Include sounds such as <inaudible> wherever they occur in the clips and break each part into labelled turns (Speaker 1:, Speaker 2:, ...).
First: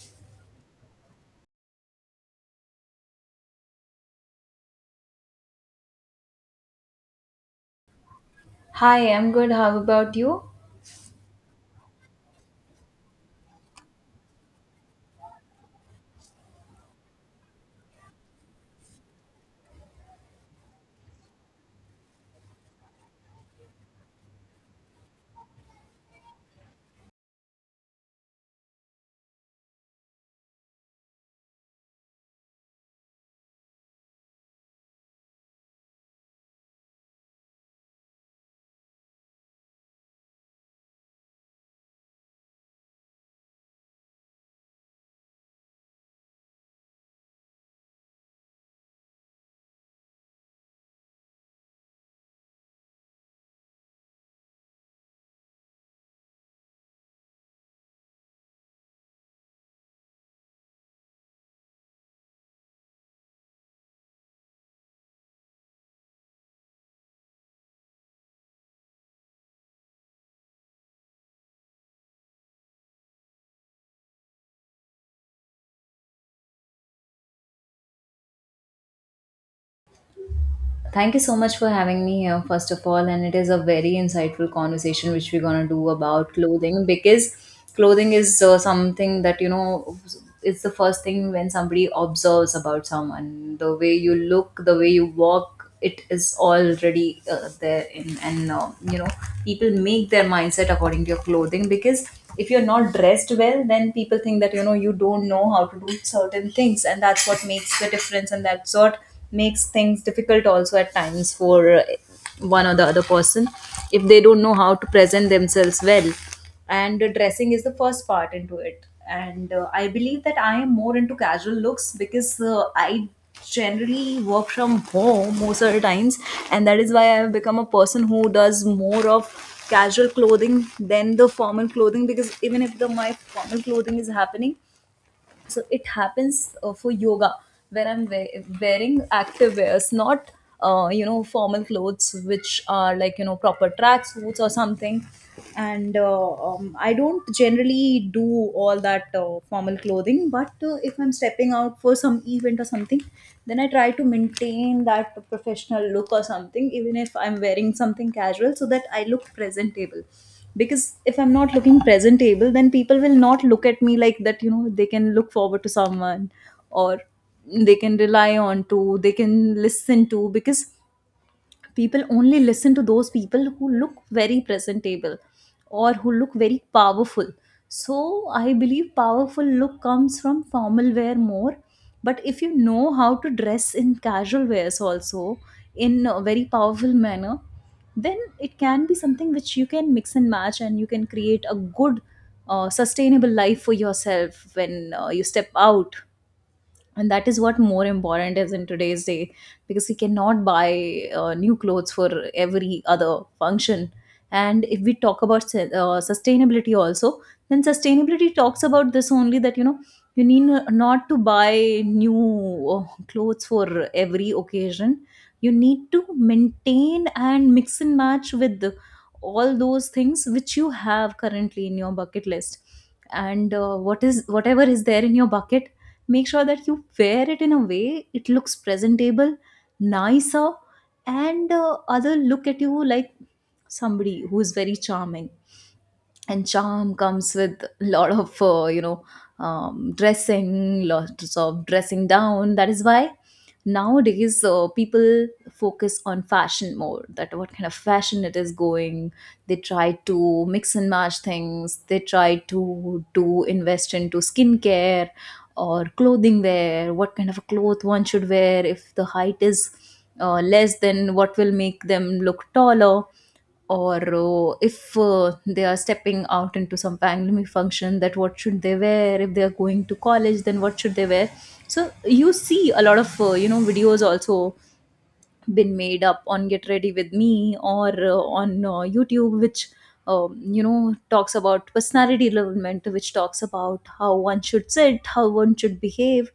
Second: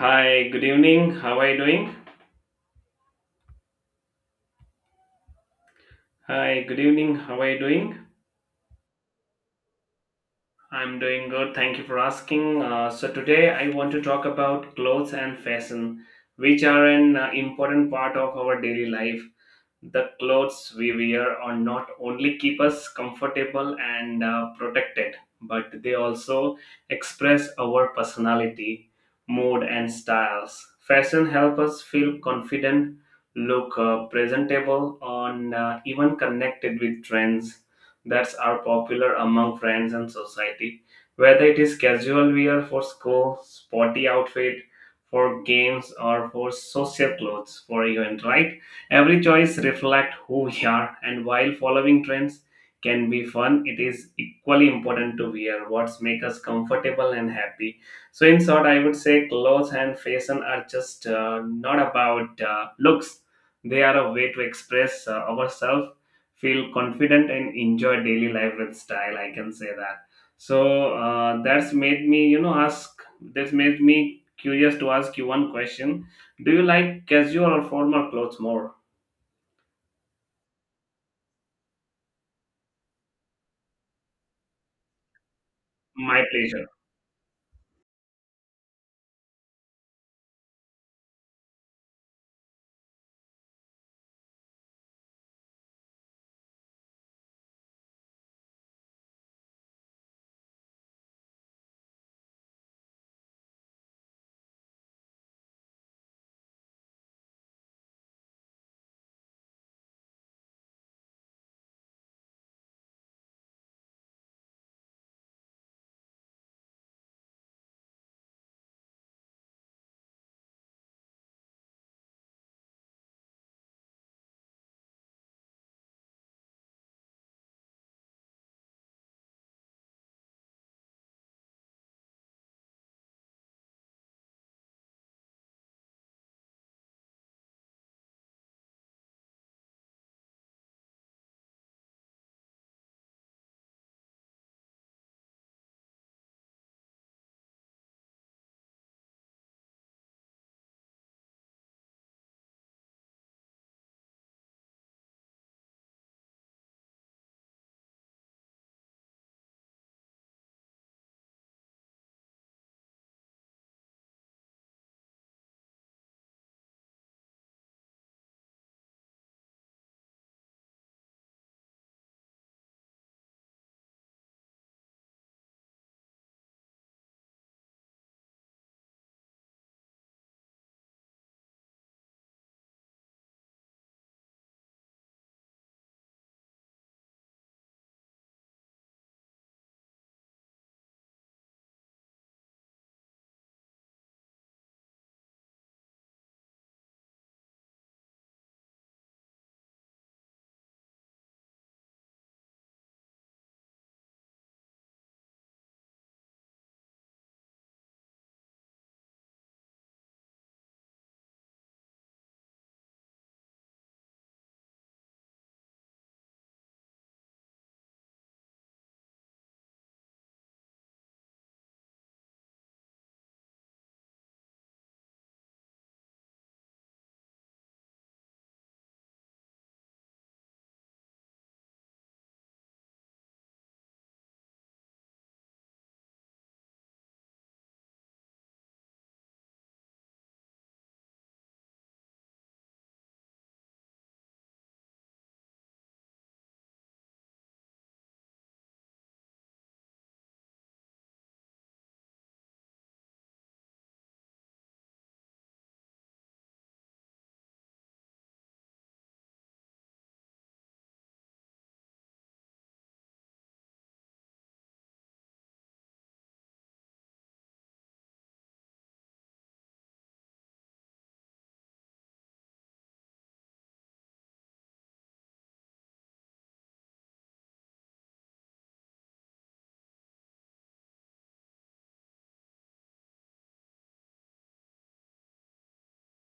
Speaker 1: Hi, good evening. How are you doing? Hi, good evening. How are you doing?
Speaker 2: Hi, I'm good. How about you?
Speaker 1: I'm doing good. Thank you for asking. So, today I want to talk about clothes and fashion, which are an important part of our daily life. The clothes we wear are not only keep us comfortable and protected, but they also express our personality, mood, and styles. Fashion help us feel confident, look presentable, and even connected with trends that are popular among friends and society. Whether it is casual wear for school, sporty outfit for games, or for social clothes for event, right? Every choice reflects who we are, and while following trends can be fun, it is equally important to wear what make us comfortable and happy. So, in short, I would say clothes and fashion are just not about looks, they are a way to express ourselves, feel confident, and enjoy daily life with style. I can say that. So, that's made me curious to ask you one question. Do you like casual or formal clothes more?
Speaker 2: Thank you so much for having me here, first of all. And it is a very insightful conversation which we're going to do
Speaker 1: My
Speaker 2: about
Speaker 1: pleasure.
Speaker 2: clothing because clothing is something that, you know, it's the first thing when somebody observes about someone. The way you look, the way you walk, it is already there. You know, people make their mindset according to your clothing because if you're not dressed well, then people think that, you know, you don't know how to do certain things. And that's what makes the difference. And that's what makes things difficult also at times for one or the other person if they don't know how to present themselves well and dressing is the first part into it and I believe that I am more into casual looks because I generally work from home most of the times, and that is why I have become a person who does more of casual clothing than the formal clothing, because even if the my formal clothing is happening, so it happens for yoga where wearing active wears, not you know, formal clothes which are like, you know, proper track suits or something. And I don't generally do all that formal clothing, but if I'm stepping out for some event or something, then I try to maintain that professional look or something even if I'm wearing something casual, so that I look presentable. Because if I'm not looking presentable, then people will not look at me like that, you know. They can look forward to someone, or they can rely on to, they can listen to, because people only listen to those people who look very presentable or who look very powerful. So I believe powerful look comes from formal wear more, but if you know how to dress in casual wears also in a very powerful manner, then it can be something which you can mix and match, and you can create a good sustainable life for yourself when you step out. And that is what more important is in today's day, because we cannot buy new clothes for every other function. And if we talk about sustainability also, then sustainability talks about this only, that you know, you need not to buy new clothes for every occasion. You need to maintain and mix and match with all those things which you have currently in your bucket list. And what is whatever is there in your bucket, make sure that you wear it in a way it looks presentable, nicer, and other look at you like somebody who is very charming. And charm comes with a lot of dressing, lots of dressing down. That is why nowadays people focus on fashion more, that what kind of fashion it is going. They try to mix and match things, they try to invest into skincare or clothing wear, what kind of a cloth one should wear. If the height is less, then what will make them look taller? Or if they are stepping out into some family function, that what should they wear? If they are going to college, then what should they wear? So you see a lot of videos also been made up on Get Ready With Me or on YouTube, which you know, talks about personality development, which talks about how one should sit, how one should behave,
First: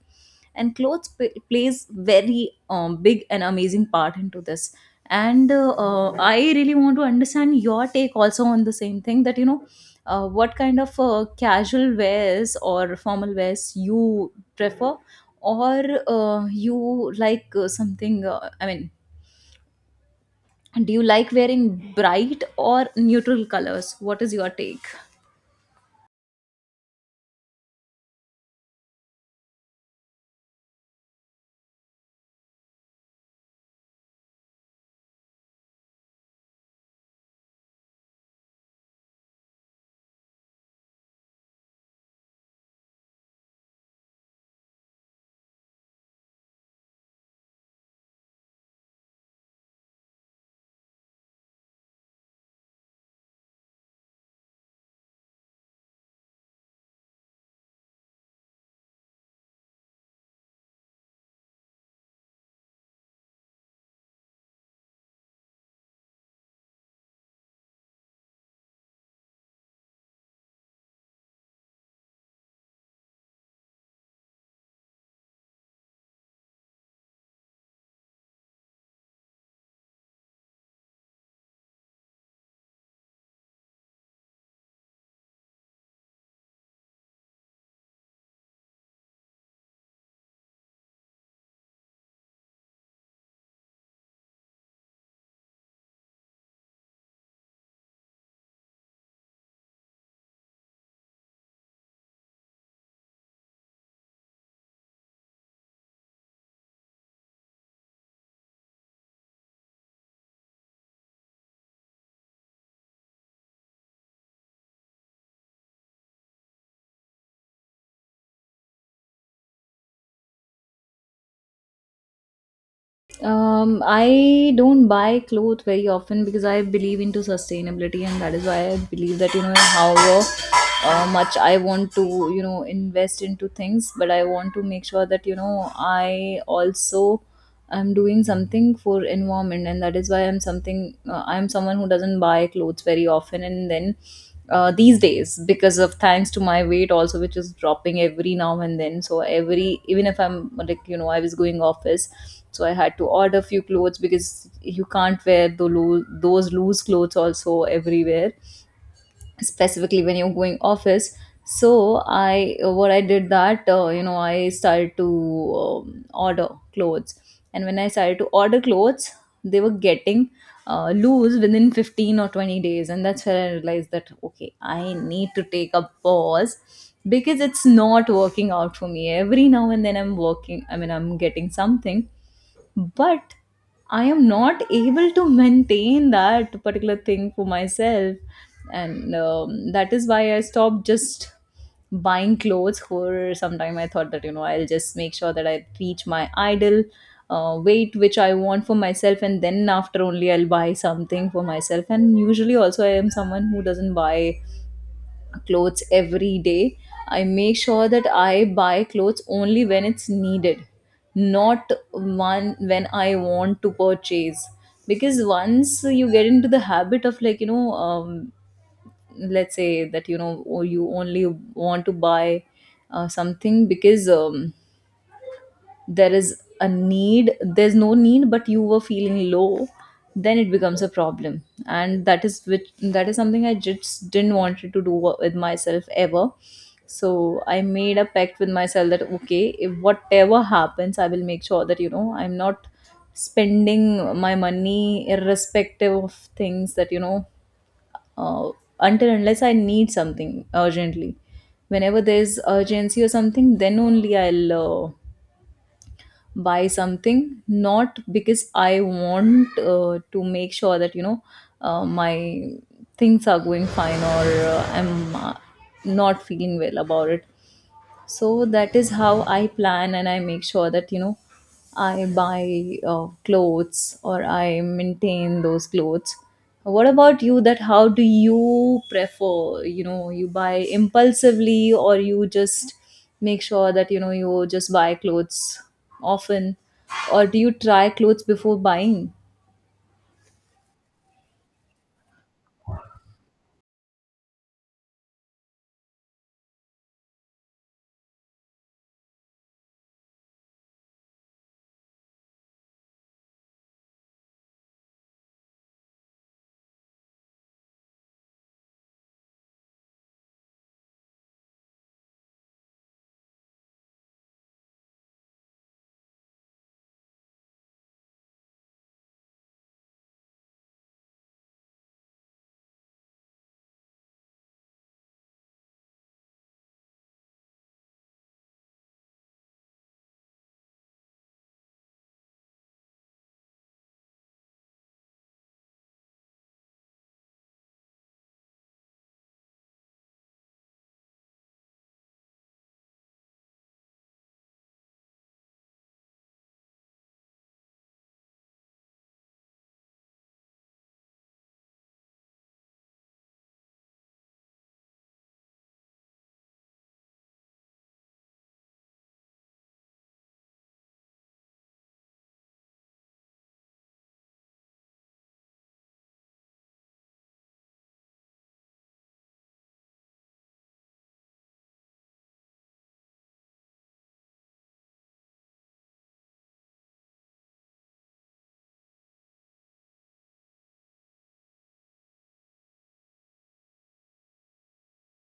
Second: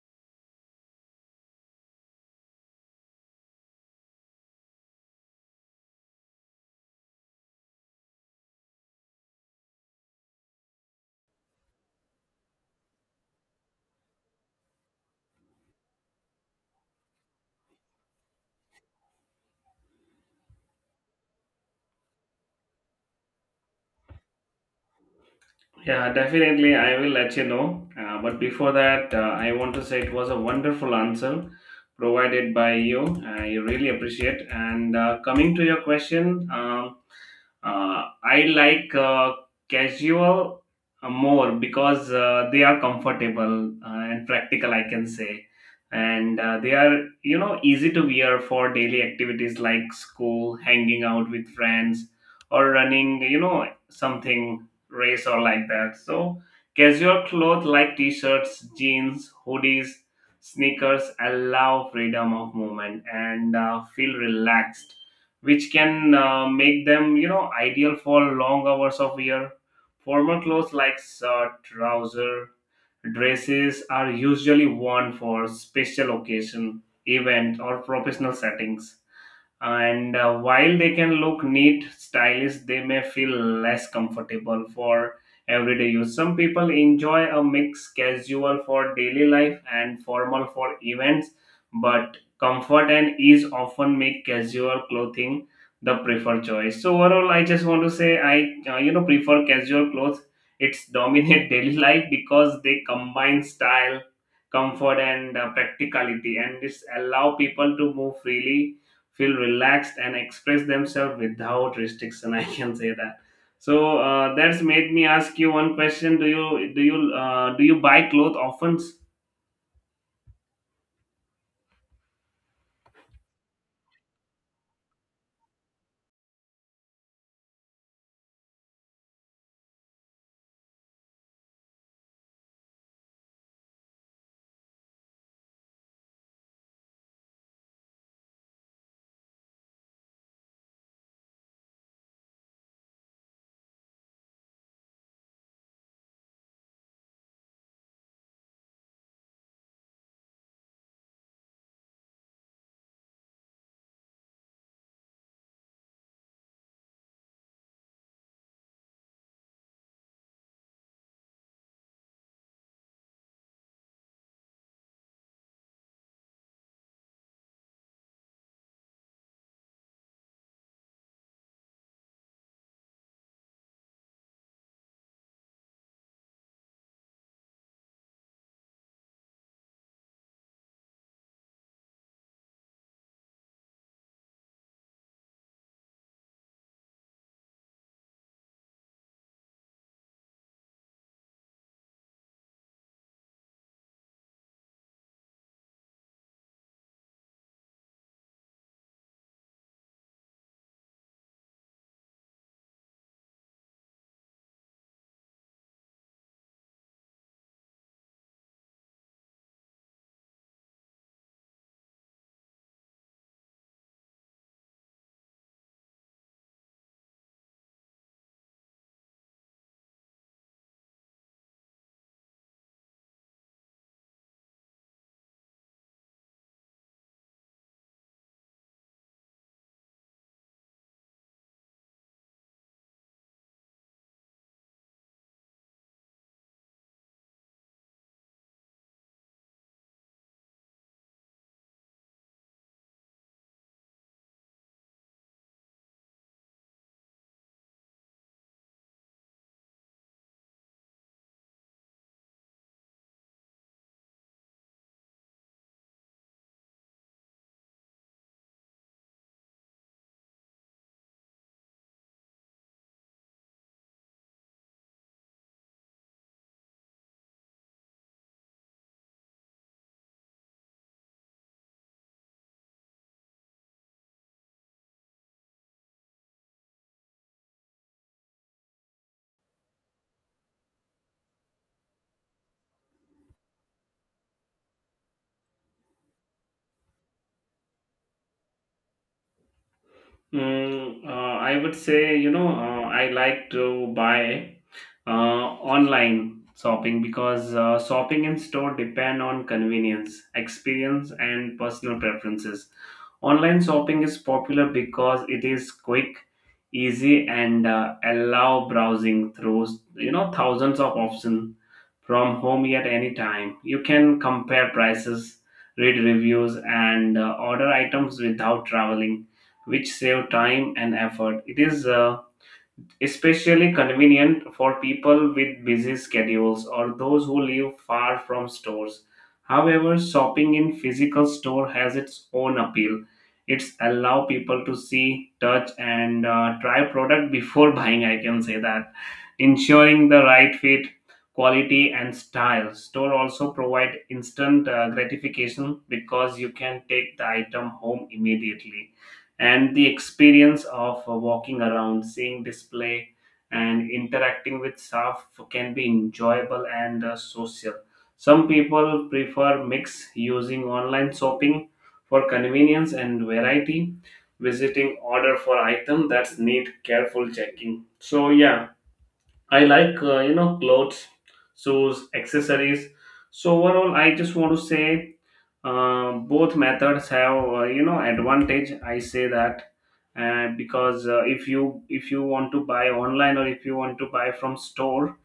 Speaker 2: and plays very big and amazing part into this. And I really want to understand your take also on the same thing, that you know. What kind of casual wears or formal wears you prefer? Or you like something I mean, do you like wearing bright or neutral colors? What is your take?
Speaker 1: Yeah, definitely. I will let you know. But before that, I want to say it was a wonderful answer provided by you. I really appreciate. And coming to your question, I like casual more because they are comfortable and practical, I can say. And they are, easy to wear for daily activities like school, hanging out with friends, or running, something race or like that. So, casual clothes like t shirts, jeans, hoodies, sneakers allow freedom of movement and feel relaxed, which can make them, ideal for long hours of wear. Formal clothes like trouser dresses are usually worn for special occasion, event, or professional settings. And while they can look neat, stylish, they may feel less comfortable for everyday use. Some people enjoy a mix, casual for daily life and formal for events, but comfort and ease often make casual clothing the preferred choice. So overall, I just want to say I prefer casual clothes. It's dominate <laughs> daily life because they combine style, comfort, and practicality, and this allow people to move freely, feel relaxed, and express themselves without restriction. <laughs> I can say that. So that's made me ask you one question. Do you do you uh, do you buy clothes often?
Speaker 2: I don't buy clothes very often because I believe into sustainability, and that is why I believe that, you know, however much I want to, you know, invest into things, but I want to make sure that, you know, I also am doing something for environment. And that is why I'm something I'm someone who doesn't buy clothes very often. And then these days, because of, thanks to my weight also, which is dropping every now and then, so every, even if I'm like, you know, I was going office, so I had to order few clothes because you can't wear those loose clothes also everywhere, specifically when you're going office. So i, what I did, that you know, I started to order clothes. And when I started to order clothes, they were getting loose within 15 or 20 days. And that's where I realized that okay, I need to take a pause because it's not working out for me. Every now and then I'm working, I mean, I'm getting something, but I am not able to maintain that particular thing for myself. And that is why I stopped just buying clothes for some time. I thought that, you know, I'll just make sure that I reach my ideal weight which I want for myself, and then after only I'll buy something for myself. And usually also, I am someone who doesn't buy clothes every day. I make sure that I buy clothes only when it's needed, not one when I want to purchase. Because once you get into the habit of, like you know, let's say that, you know, or you only want to buy something because there is a need, there's no need, but you were feeling low, then it becomes a problem. And that is something I just didn't wanted to do with myself ever. So I made a pact with myself that okay, if whatever happens, I will make sure that, you know, I'm not spending my money irrespective of things, that you know, uh, until unless I need something urgently, whenever there's urgency or something, then only I'll uh, buy something. Not because I want to make sure that, you know, my things are going fine, or I'm not feeling well about it. So that is how I plan, and I make sure that, you know, I buy clothes, or I maintain those clothes. What about you, that how do you prefer? You know, you buy impulsively, or you just make sure that, you know, you just buy clothes often? Or do you try clothes before buying?
Speaker 1: I would say, I like to buy online shopping because shopping in store depend on convenience, experience, and personal preferences. Online shopping is popular because it is quick, easy, and allow browsing through, thousands of options from home at any time. You can compare prices, read reviews, and order items without traveling, which save time and effort. It is especially convenient for people with busy schedules or those who live far from stores. However, shopping in physical store has its own appeal. It's allow people to see, touch, and try product before <laughs> buying. I can say that, ensuring the right fit, quality, and style. Store also provide instant gratification because you can take the item home immediately. And the experience of walking around, seeing display, and interacting with staff can be enjoyable and social. Some people prefer mix using online shopping for convenience and variety, visiting order for item that's need careful checking. So yeah, I like clothes, shoes, accessories. So overall, I just want to say both methods have advantage. I say that because if you want to buy online or if you want to buy from store,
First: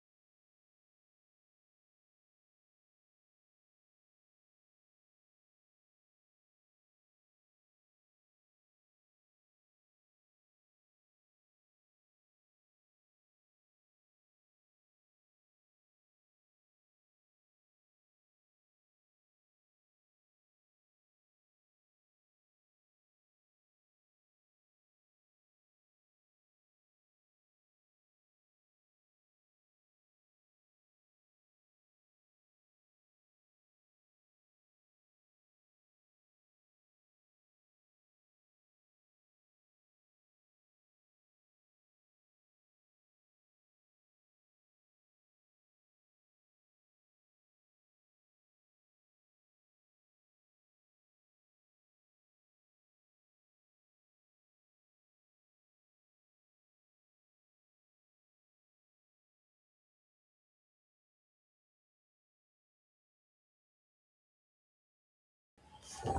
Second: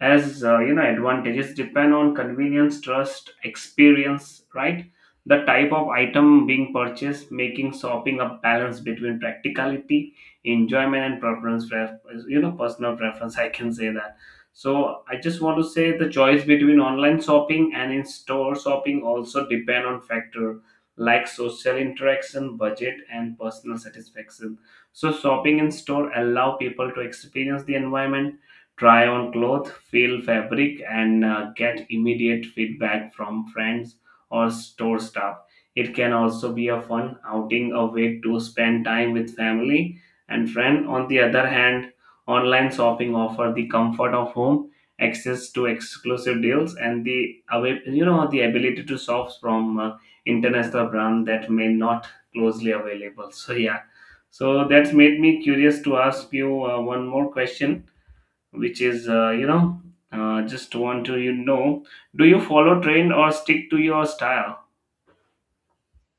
Speaker 1: as advantages depend on convenience, trust, experience, right? The type of item being purchased, making shopping a balance between practicality, enjoyment, and preference, personal preference. <laughs> I can say that. So I just want to say the choice between online shopping and in store shopping also depend on factor like social interaction, budget, and personal satisfaction. So shopping in store allow people to experience the environment, try on cloth, feel fabric, and get immediate feedback from friends or store staff. It can also be a fun outing, a way to spend time with family and friend. On the other hand, online shopping offer the comfort of home, access to exclusive deals, and the away, the ability to shop from international brand that may not closely available. So yeah, so that's made me curious to ask you one more question, which is just want to, do you follow trend or stick to your style?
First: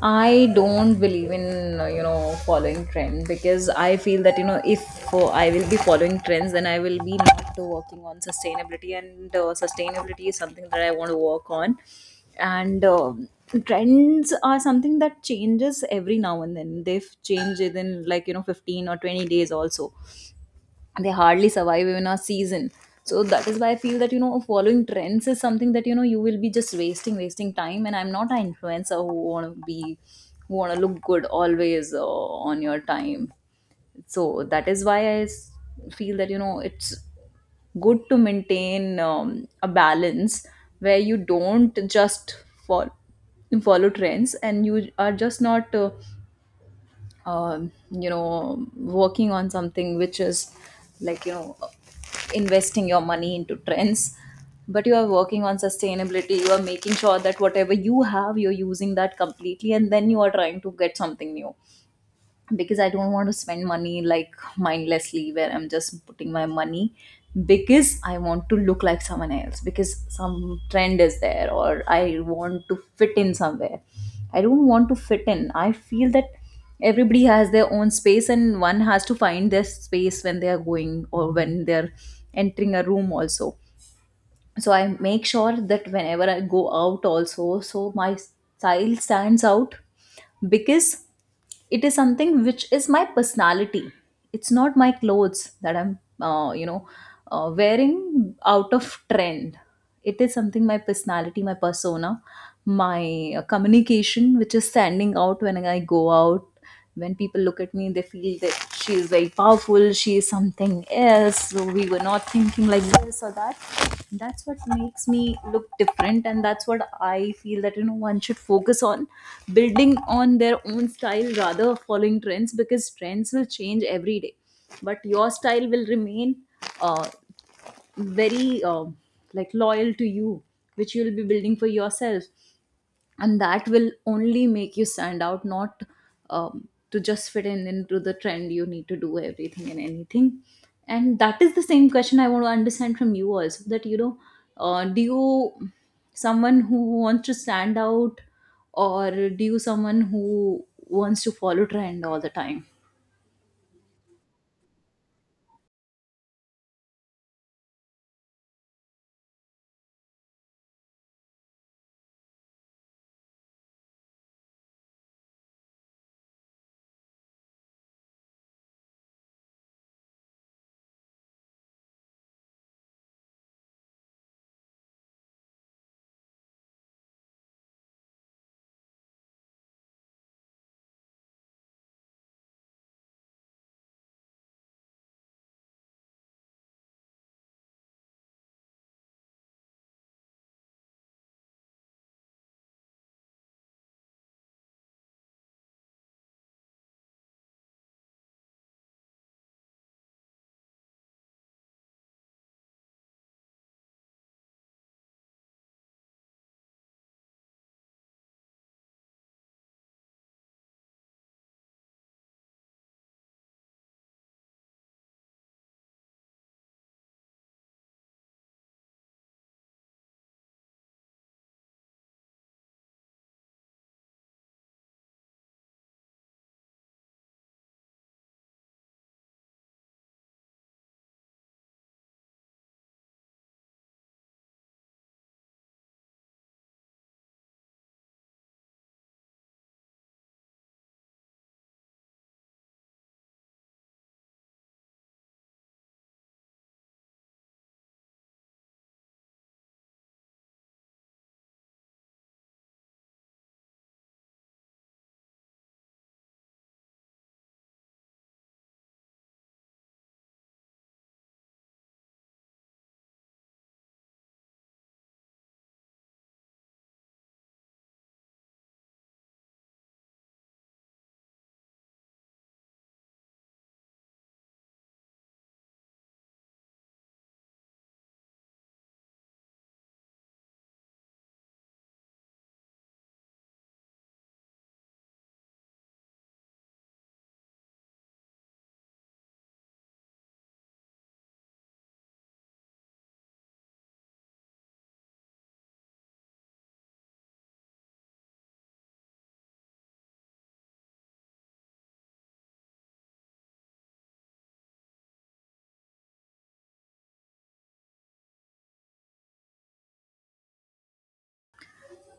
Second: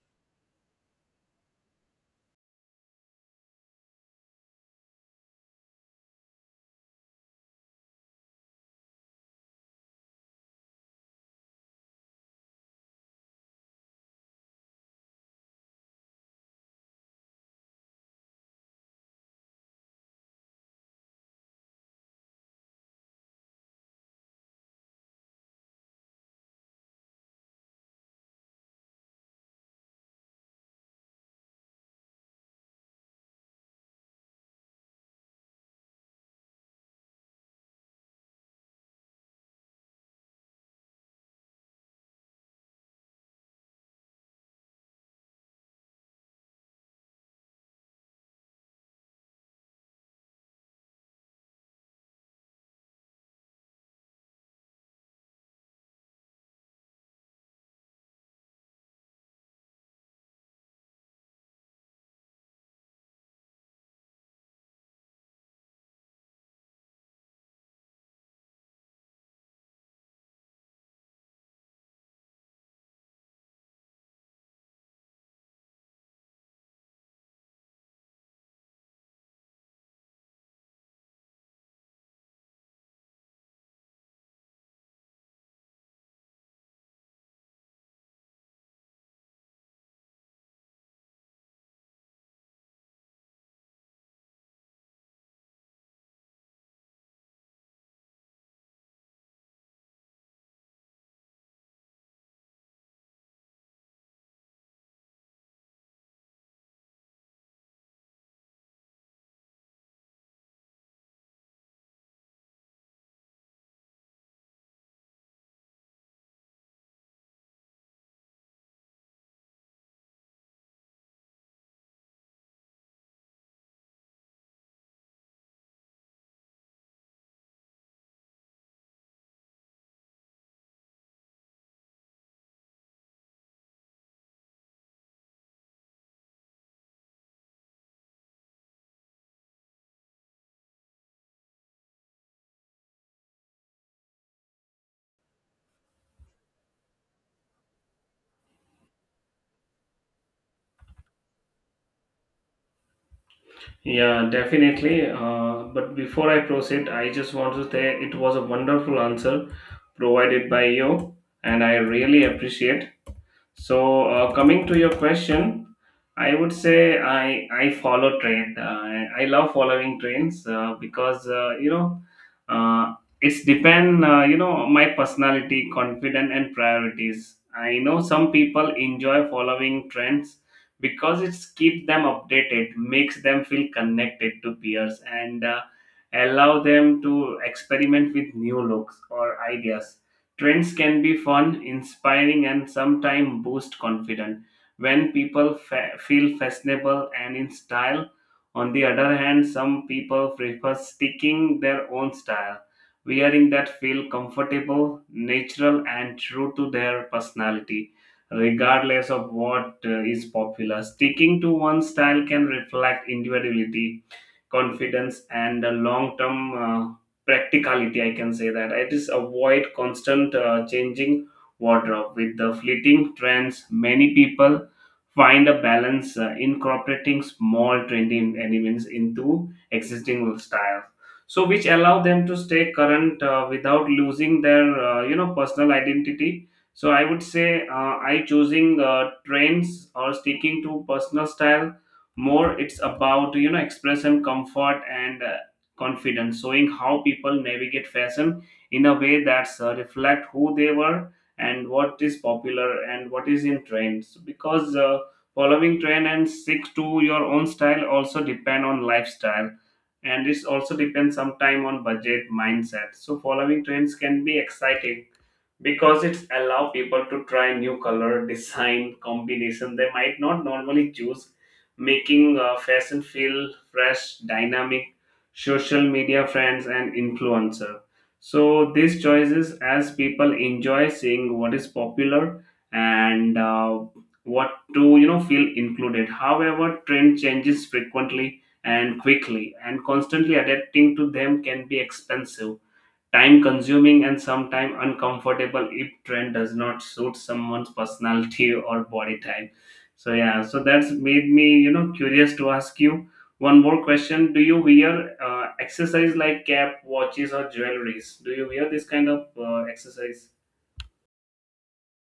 Speaker 2: I don't believe in you know, following trend, because I feel that, you know, if I will be following trends, then I will be not working on sustainability. And sustainability is something that I want to work on. And um, trends are something that changes every now and then. They've changed within, like you know, 15 or 20 days also. They hardly survive even a season. So that is why I feel that, you know, following trends is something that, you know, you will be just wasting time. And I'm not an influencer who want to be, who want to look good always on your time. So that is why feel that, you know, it's good to maintain a balance where you don't just follow follow trends, and you are just not you know, working on something which is, like you know, investing your money into trends, but you are working on sustainability. You are making sure that whatever you have, you're using that completely, and then you are trying to get something new. Because I don't want to spend money like mindlessly, where I'm just putting my money because I want to look like someone else because some trend is there, or I want to fit in somewhere. I don't want to fit in. I feel that everybody has their own space and one has to find their space when they are going or when they're entering a room also. So I make sure that whenever I go out also, so my style stands out because it is something which is my personality. It's not my clothes that I'm wearing out of trend. It is something, my personality, my persona, my communication, which is standing out when I go out. When people look at me, they feel that she is very powerful, she is something else, so we were not thinking like this or that. That's what makes me look different, and that's what I feel that you know one should focus on building on their own style rather following trends, because trends will change every day but your style will remain uh, very like loyal to you, which you will be building for yourself. And that will only make you stand out, not, to just fit in into the trend you need to do everything and anything. And that is the same question I want to understand from you also, that you know, do you someone who wants to stand out or do you someone who wants to follow trend all the time?
Speaker 1: Yeah, definitely. But before I proceed, I just want to say it was a wonderful answer provided by you, and I really appreciate. So, coming to your question, I would say I follow trend. I love following trends because uh, it's depend my personality, confidence, and priorities. I know some people enjoy following trends because it's keep them updated, makes them feel connected to peers, and allow them to experiment with new looks or ideas. Trends can be fun, inspiring, and sometimes boost confidence. When people feel fashionable and in style, on the other hand, some people prefer sticking their own style, wearing that feel comfortable, natural, and true to their personality, regardless of what is popular. Sticking to one style can reflect individuality, confidence, and long term practicality, I can say that. It is avoid constant changing wardrobe with the fleeting trends. Many people find a balance incorporating small trendy elements into existing styles, so which allow them to stay current without losing their personal identity. So I would say I choosing trends or sticking to personal style more, it's about, express and comfort and confidence, showing how people navigate fashion in a way that reflect who they were and what is popular and what is in trends. Because following trend and stick to your own style also depend on lifestyle, and this also depends sometime on budget, mindset. So following trends can be exciting because it's allow people to try new color design combination they might not normally choose, making fashion feel fresh, dynamic, social media, friends, and influencer. So these choices as people enjoy seeing what is popular and what to feel included. However, trend changes frequently and quickly, and constantly adapting to them can be expensive, time consuming, and sometimes uncomfortable if trend does not suit someone's personality or body type. So yeah, so that's made me curious to ask you one more question. Do you wear accessories like cap, watches, or jewelries? Do you wear this kind of exercise?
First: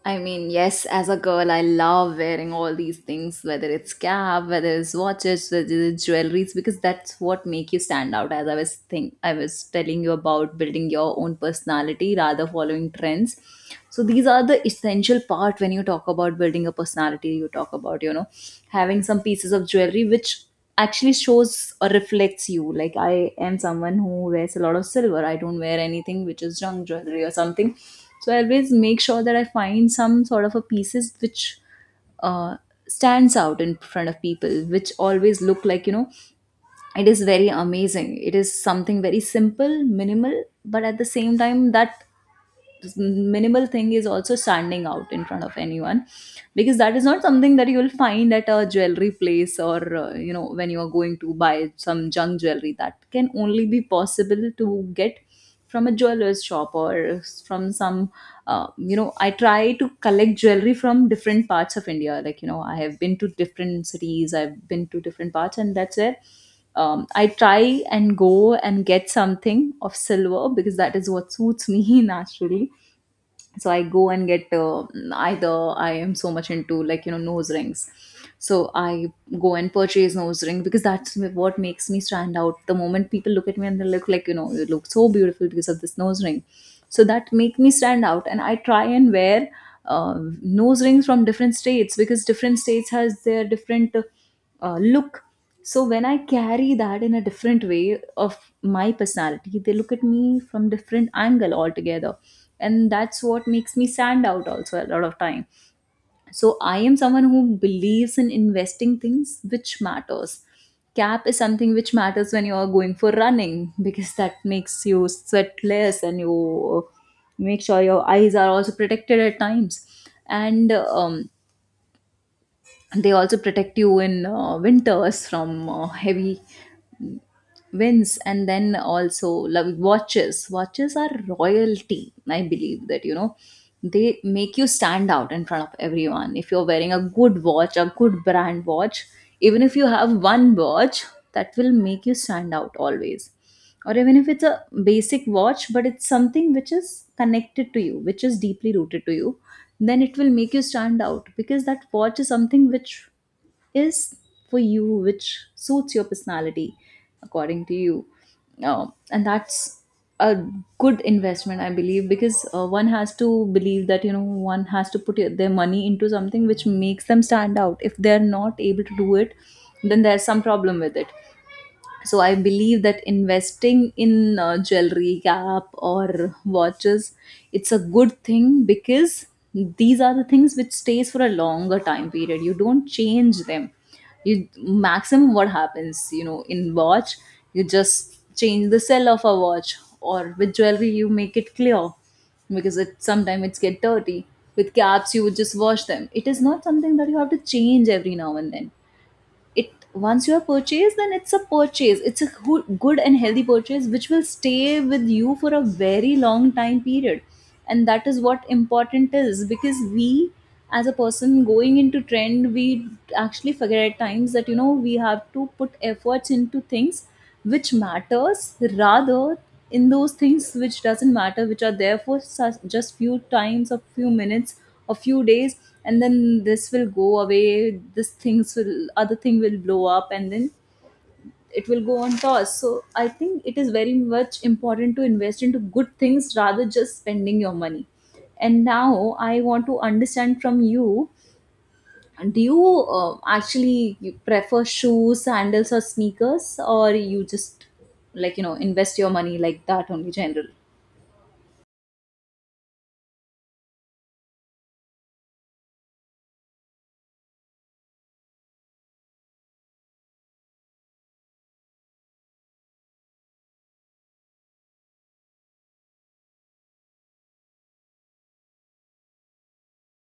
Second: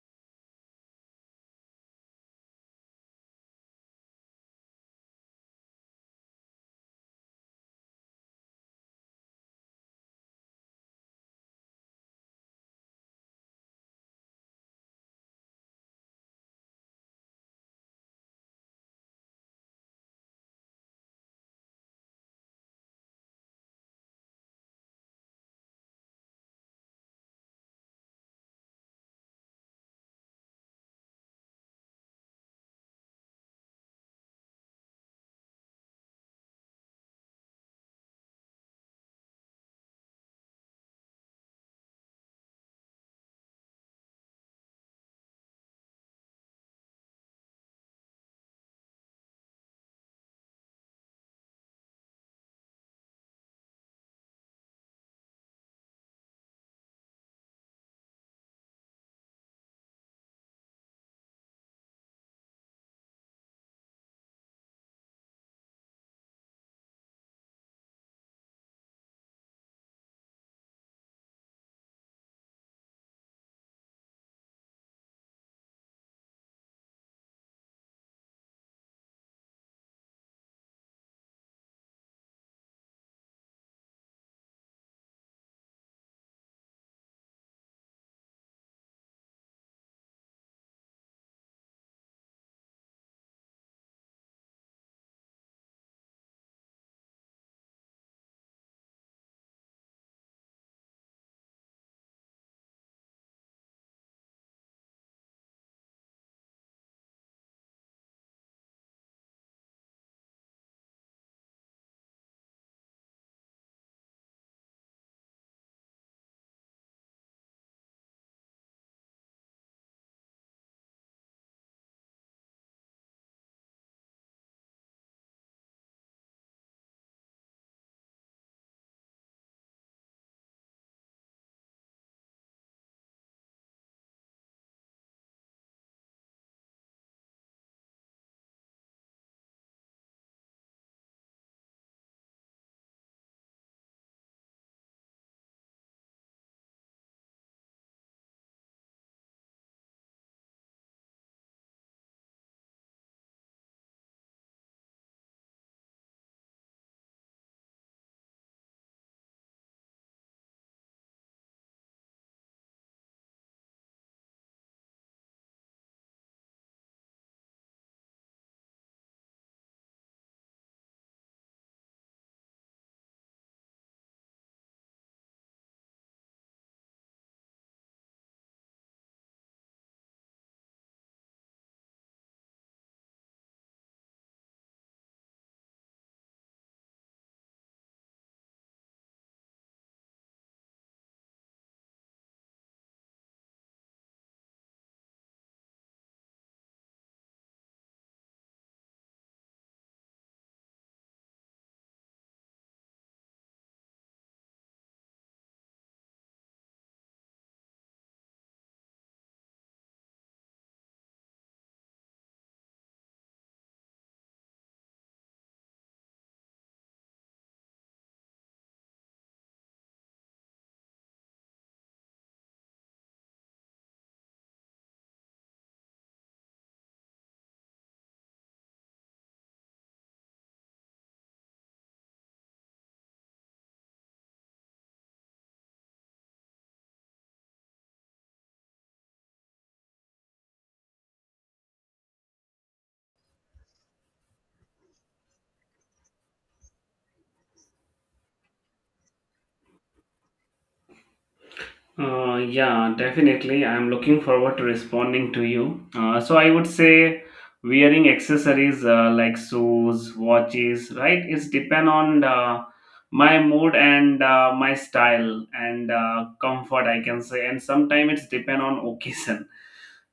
Speaker 2: I mean, yes, as a girl, I love wearing all these things, whether it's cap, whether it's watches, whether it's jewelries, because that's what make you stand out. As I was think, I was telling you about building your own personality rather following trends. So these are the essential part when you talk about building a personality. You talk about, you know, having some pieces of jewelry which actually shows or reflects you. Like I am someone who wears a lot of silver. I don't wear anything which is junk jewelry or something, so I always make sure that I find some sort of a pieces which uh, stands out in front of people, which always look like, you know, it is very amazing. It is something very simple, minimal, but at the same time that minimal thing is also standing out in front of anyone, because that is not something that you will find at a jewelry place or, you know, when you are going to buy some junk jewelry, that can only be possible to get from a jeweler's shop or from some you know. I try to collect jewelry from different parts of India, like you know I have been to different cities, I've been to different parts, and that's where I try and go and get something of silver because that is what suits me <laughs> naturally. So I go and get either, I am so much into like you know nose rings. So I go and purchase nose ring because that's what makes me stand out. The moment people look at me and they look like, you know, you look so beautiful because of this nose ring. So that make me stand out, and I try and wear nose rings from different states because different states has their different look. So when I carry that in a different way of my personality, they look at me from different angle altogether, and that's what makes me stand out also a lot of time. So I am someone who believes in investing things which matters. Cap is something which matters when you are going for running because that makes you sweat less and you make sure your eyes are also protected at times. And they also protect you in winters from heavy wins. And then also, like, watches are royalty. I believe that, you know, they make you stand out in front of everyone if you're wearing a good watch, a good brand watch. Even if you have one watch, that will make you stand out always. Or even if it's a basic watch, but it's something which is connected to you, which is deeply rooted to you, then it will make you stand out because that watch is something which is for you, which suits your personality according to you. And that's a good investment, I believe, because one has to believe that, you know, one has to put their money into something which makes them stand out. If they're not able to do it, then there's some problem with it. So I believe that investing in jewelry, cap, or watches, it's a good thing, because these are the things which stays for a longer time period. You don't change them. You, maximum what happens, you know, in watch, you just change the cell of a watch, or with jewelry you make it clear because it sometimes it's get dirty. With caps, you would just wash them. It is not something that you have to change every now and then. It once you have purchased, then it's a purchase. It's a good and healthy purchase which will stay with you for a very long time period. And that is what important is, because we, as a person going into trend, we actually forget at times that, you know, we have to put efforts into things which matters, rather in those things which doesn't matter, which are there for such, just few times, a few minutes, a few days, and then this will go away. This things will, other thing will blow up, and then it will go on toss. So I think it is very much important to invest into good things rather just spending your money. And now I want to understand from you, do you actually you prefer shoes, sandals, or sneakers, or you just like, you know, invest your money like that only general?
Speaker 1: Yeah, definitely. I'm looking forward to responding to you. So I would say wearing accessories like shoes, watches, right? It's depend on my mood and my style and comfort, I can say. And sometimes it's depend on occasion.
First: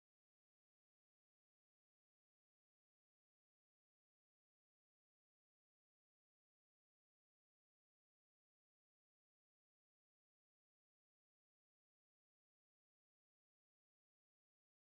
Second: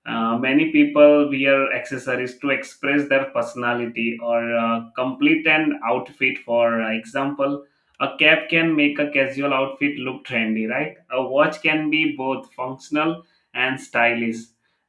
Speaker 1: Many people wear accessories to express their personality or complete an outfit. For example, a cap can make a casual outfit look trendy, right? A watch can be both functional and stylish.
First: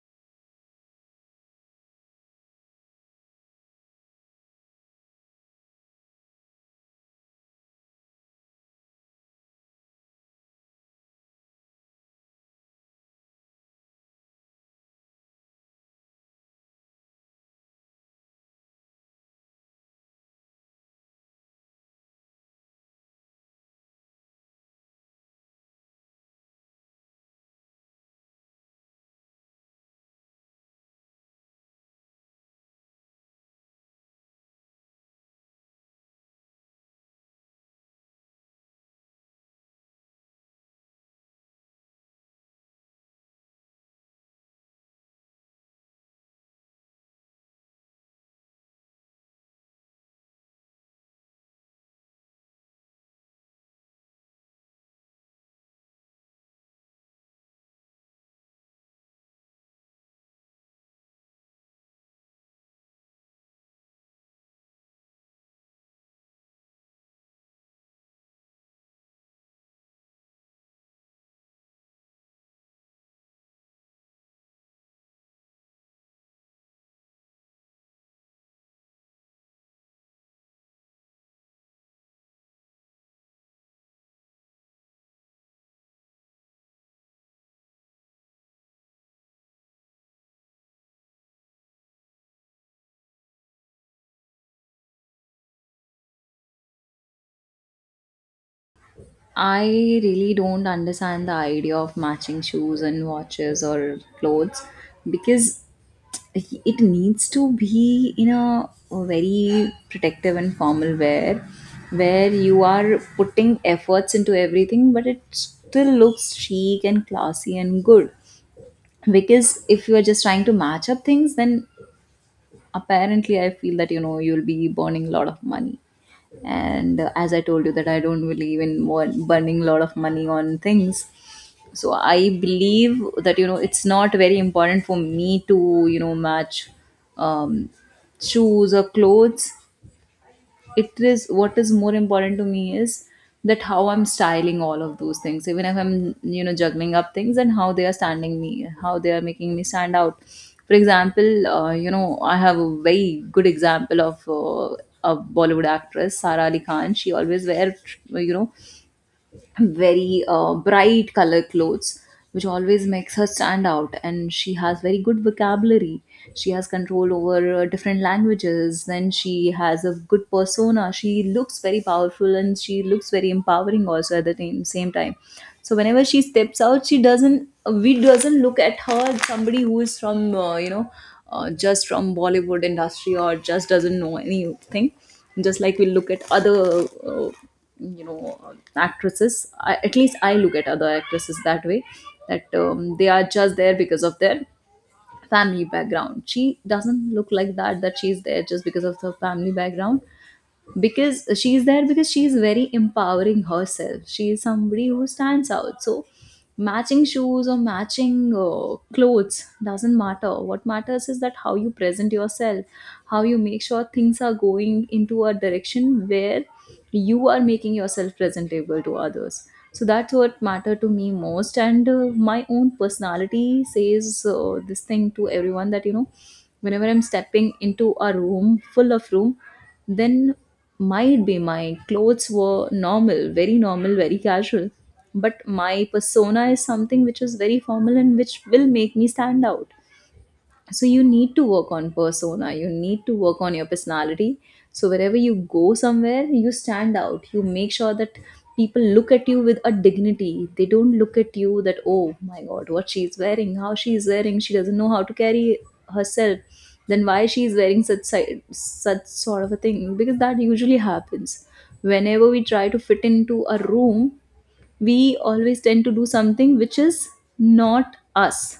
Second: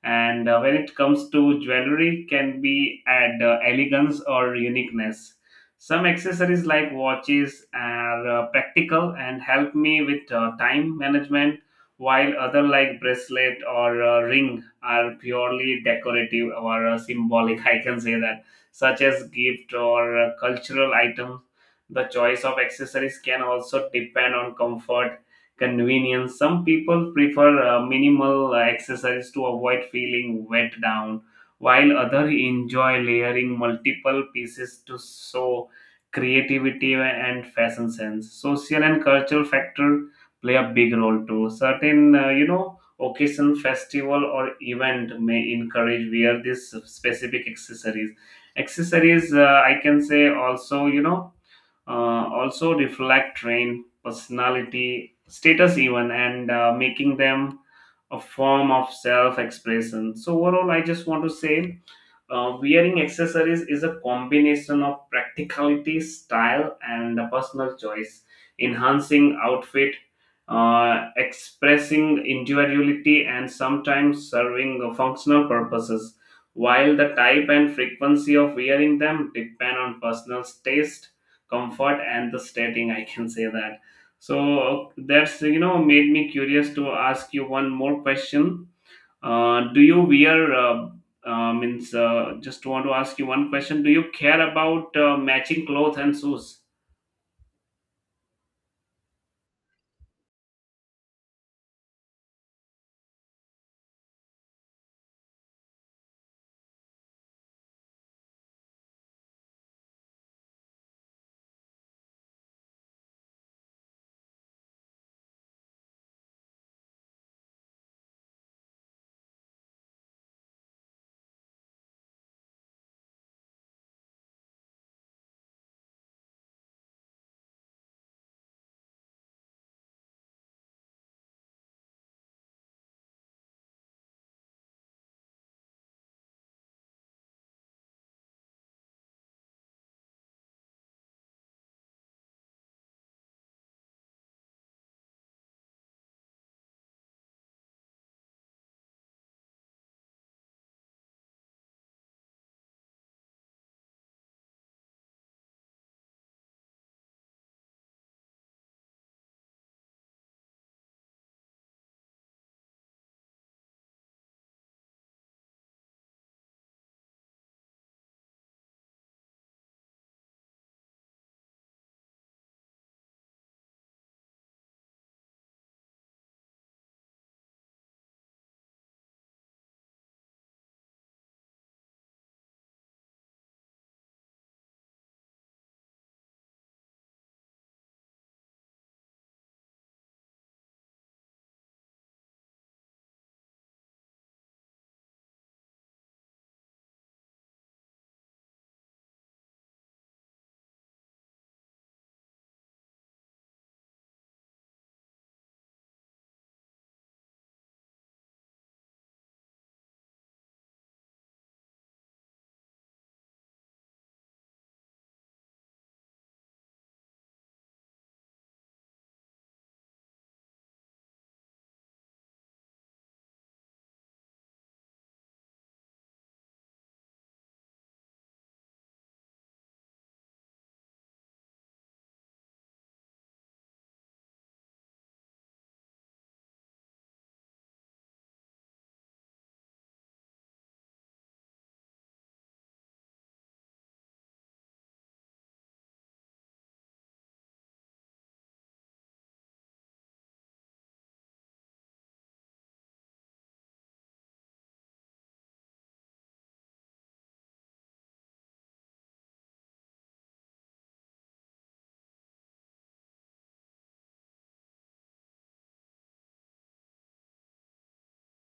Speaker 1: And when it comes to jewelry, can be add elegance or uniqueness. Some accessories like watches are practical and help me with time management, while other like bracelet or ring are purely decorative or symbolic, I can say that, such as gift or cultural items. The choice of accessories can also depend on comfort, convenience. Some people prefer minimal accessories to avoid feeling wet down, while others enjoy layering multiple pieces to show creativity and fashion sense. Social and cultural factor play a big role too. Certain, occasion, festival, or event may encourage wear these specific accessories. Accessories, I can say, also, also reflect train personality, status, even, and making them a form of self-expression. So overall, I just want to say wearing accessories is a combination of practicality, style, and a personal choice, enhancing outfit, expressing individuality, and sometimes serving functional purposes. While the type and frequency of wearing them depend on personal taste, comfort, and the setting, I can say that. So that's made me curious to ask you one more question. Do you wear means just want to ask you one question. Do you care about matching clothes and shoes?
Speaker 2: I really don't understand the idea of matching shoes and watches or clothes, because it needs to be in a very protective and formal wear where you are putting efforts into everything, but it still looks chic and classy and good. Because if you are just trying to match up things, then apparently I feel that, you know, you'll be burning a lot of money. And as I told you that I don't believe in burning a lot of money on things. So I believe that, you know, it's not very important for me to, you know, match um, shoes or clothes. It is, what is more important to me is that how I'm styling all of those things, even if I'm, you know, juggling up things, and how they are standing me, how they are making me stand out. For example, you know, I have a very good example of a Bollywood actress Sara Ali Khan. She always wear, you know, very bright color clothes which always makes her stand out. And she has very good vocabulary, she has control over different languages, then she has a good persona, she looks very powerful and she looks very empowering also at the same time. So whenever she steps out, she doesn't, we doesn't look at her as somebody who is from just from Bollywood industry or just doesn't know anything, just like we look at other actresses. At least I look at other actresses that way, that they are just there because of their family background. She doesn't look like that, that she's there just because of her family background, because she's there because she's very empowering herself, she is somebody who stands out. So matching shoes or matching clothes doesn't matter. What matters is that how you present yourself, how you make sure things are going into a direction where you are making yourself presentable to others. So that's what mattered to me most. And my own personality says this thing to everyone, that, you know, whenever I'm stepping into a room, full of room, then might be my clothes were normal, very casual, but my persona is something which is very formal and which will make me stand out. So you need to work on persona, you need to work on your personality, so wherever you go somewhere you stand out, you make sure that people look at you with a dignity. They don't look at you that, oh my god, what she's wearing, how she's wearing, she doesn't know how to carry herself, then why she's wearing such such sort of a thing. Because that usually happens whenever we try to fit into a room, we always tend to do something which is not us.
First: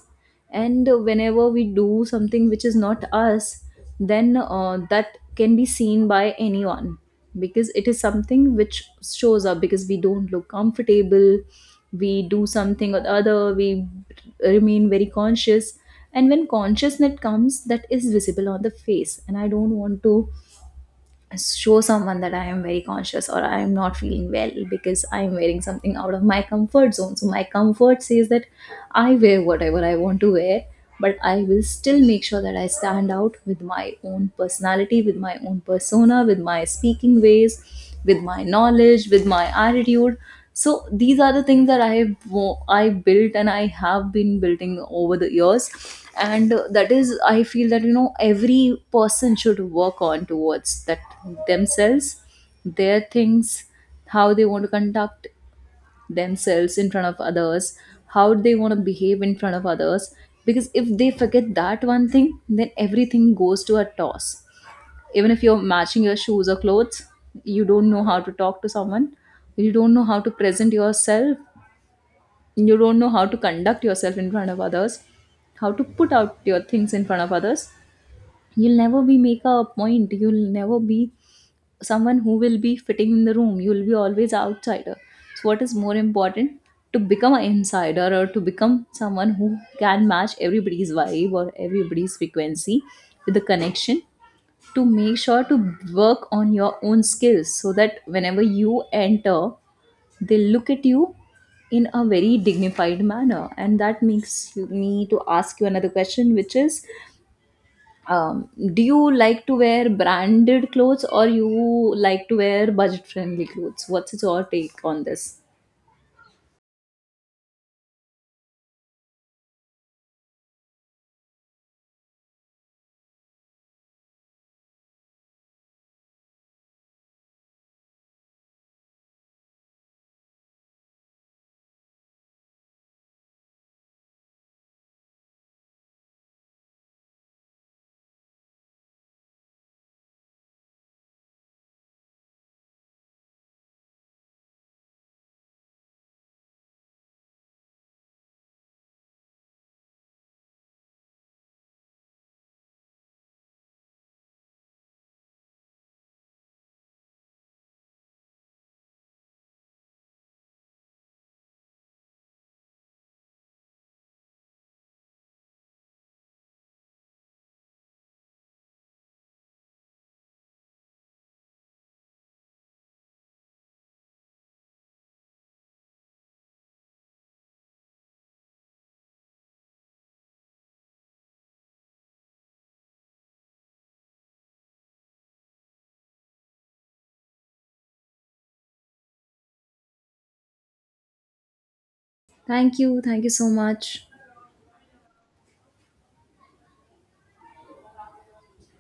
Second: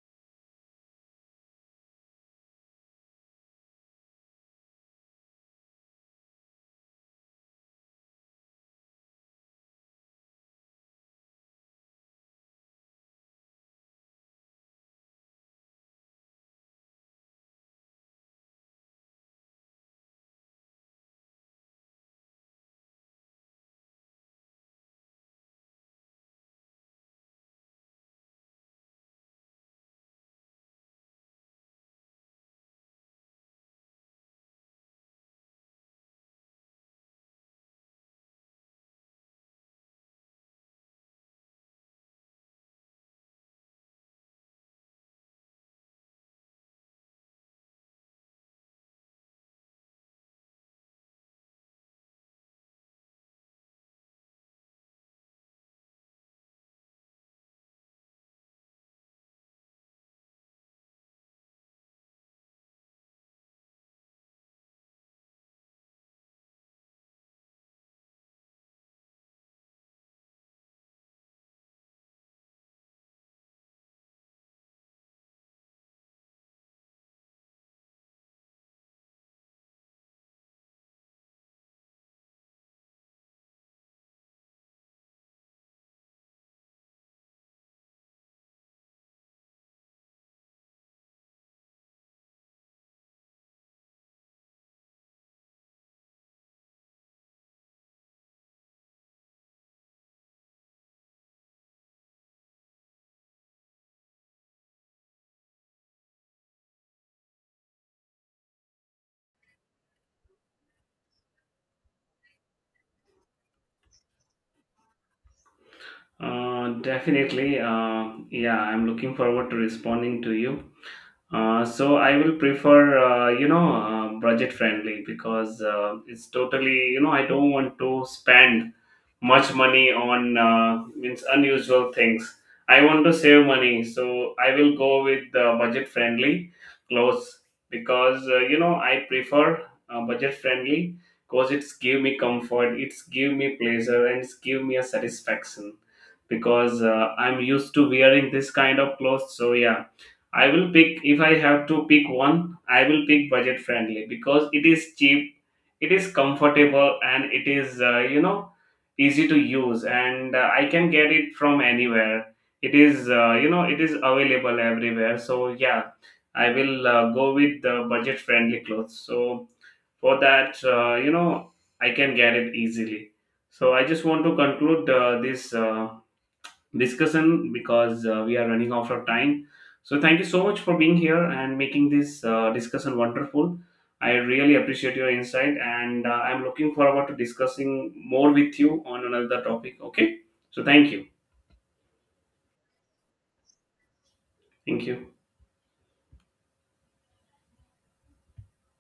Speaker 2: And whenever we do something which is not us, then that can be seen by anyone because it is something which shows up, because we don't look comfortable. We do something or the other, we remain very conscious. And when consciousness comes, that is visible on the face, and I don't want to show someone that I am very conscious or I am not feeling well because I am wearing something out of my comfort zone. So my comfort says that I wear whatever I want to wear, but I will still make sure that I stand out with my own personality, with my own persona, with my speaking ways, with my knowledge, with my attitude. So these are the things that I have I built and I have been building over the years. And that is, I feel that, you know, every person should work on towards that, themselves, their things, how they want to conduct themselves in front of others, how they want to behave in front of others. Because if they forget that one thing, then everything goes to a toss. Even if you're matching your shoes or clothes, you don't know how to talk to someone, you don't know how to present yourself, you don't know how to conduct yourself in front of others, how to put out your things in front of others, you'll never be make a point, you'll never be someone who will be fitting in the room, you'll be always outsider. So what is more important, to become an insider or to become someone who can match everybody's vibe or everybody's frequency with the connection, to make sure to work on your own skills so that whenever you enter, they look at you in a very dignified manner. And that makes me to ask you another question, which is, um, do you like to wear branded clothes or you like to wear budget friendly clothes? What's your take on this?
Speaker 1: Definitely yeah, I'm looking forward to responding to you. So I will prefer budget friendly because it's totally, I don't want to spend much money on means unusual things. I want to save money, so I will go with budget friendly clothes because I prefer budget friendly because it's give me comfort, it's give me pleasure, and it's give me a satisfaction because I'm used to wearing this kind of clothes. So yeah, I will pick, if I have to pick one, I will pick budget friendly because it is cheap, it is comfortable, and it is easy to use. And I can get it from anywhere. It is it is available everywhere. So yeah, I will go with the budget friendly clothes. So for that, I can get it easily. So I just want to conclude this discussion because we are running out of time. So thank you so much for being here and making this discussion wonderful. I really appreciate your insight, and I'm looking forward to discussing more with you on another topic. Okay, so thank you,
Speaker 2: Thank you, thank you so much.
Speaker 1: thank you.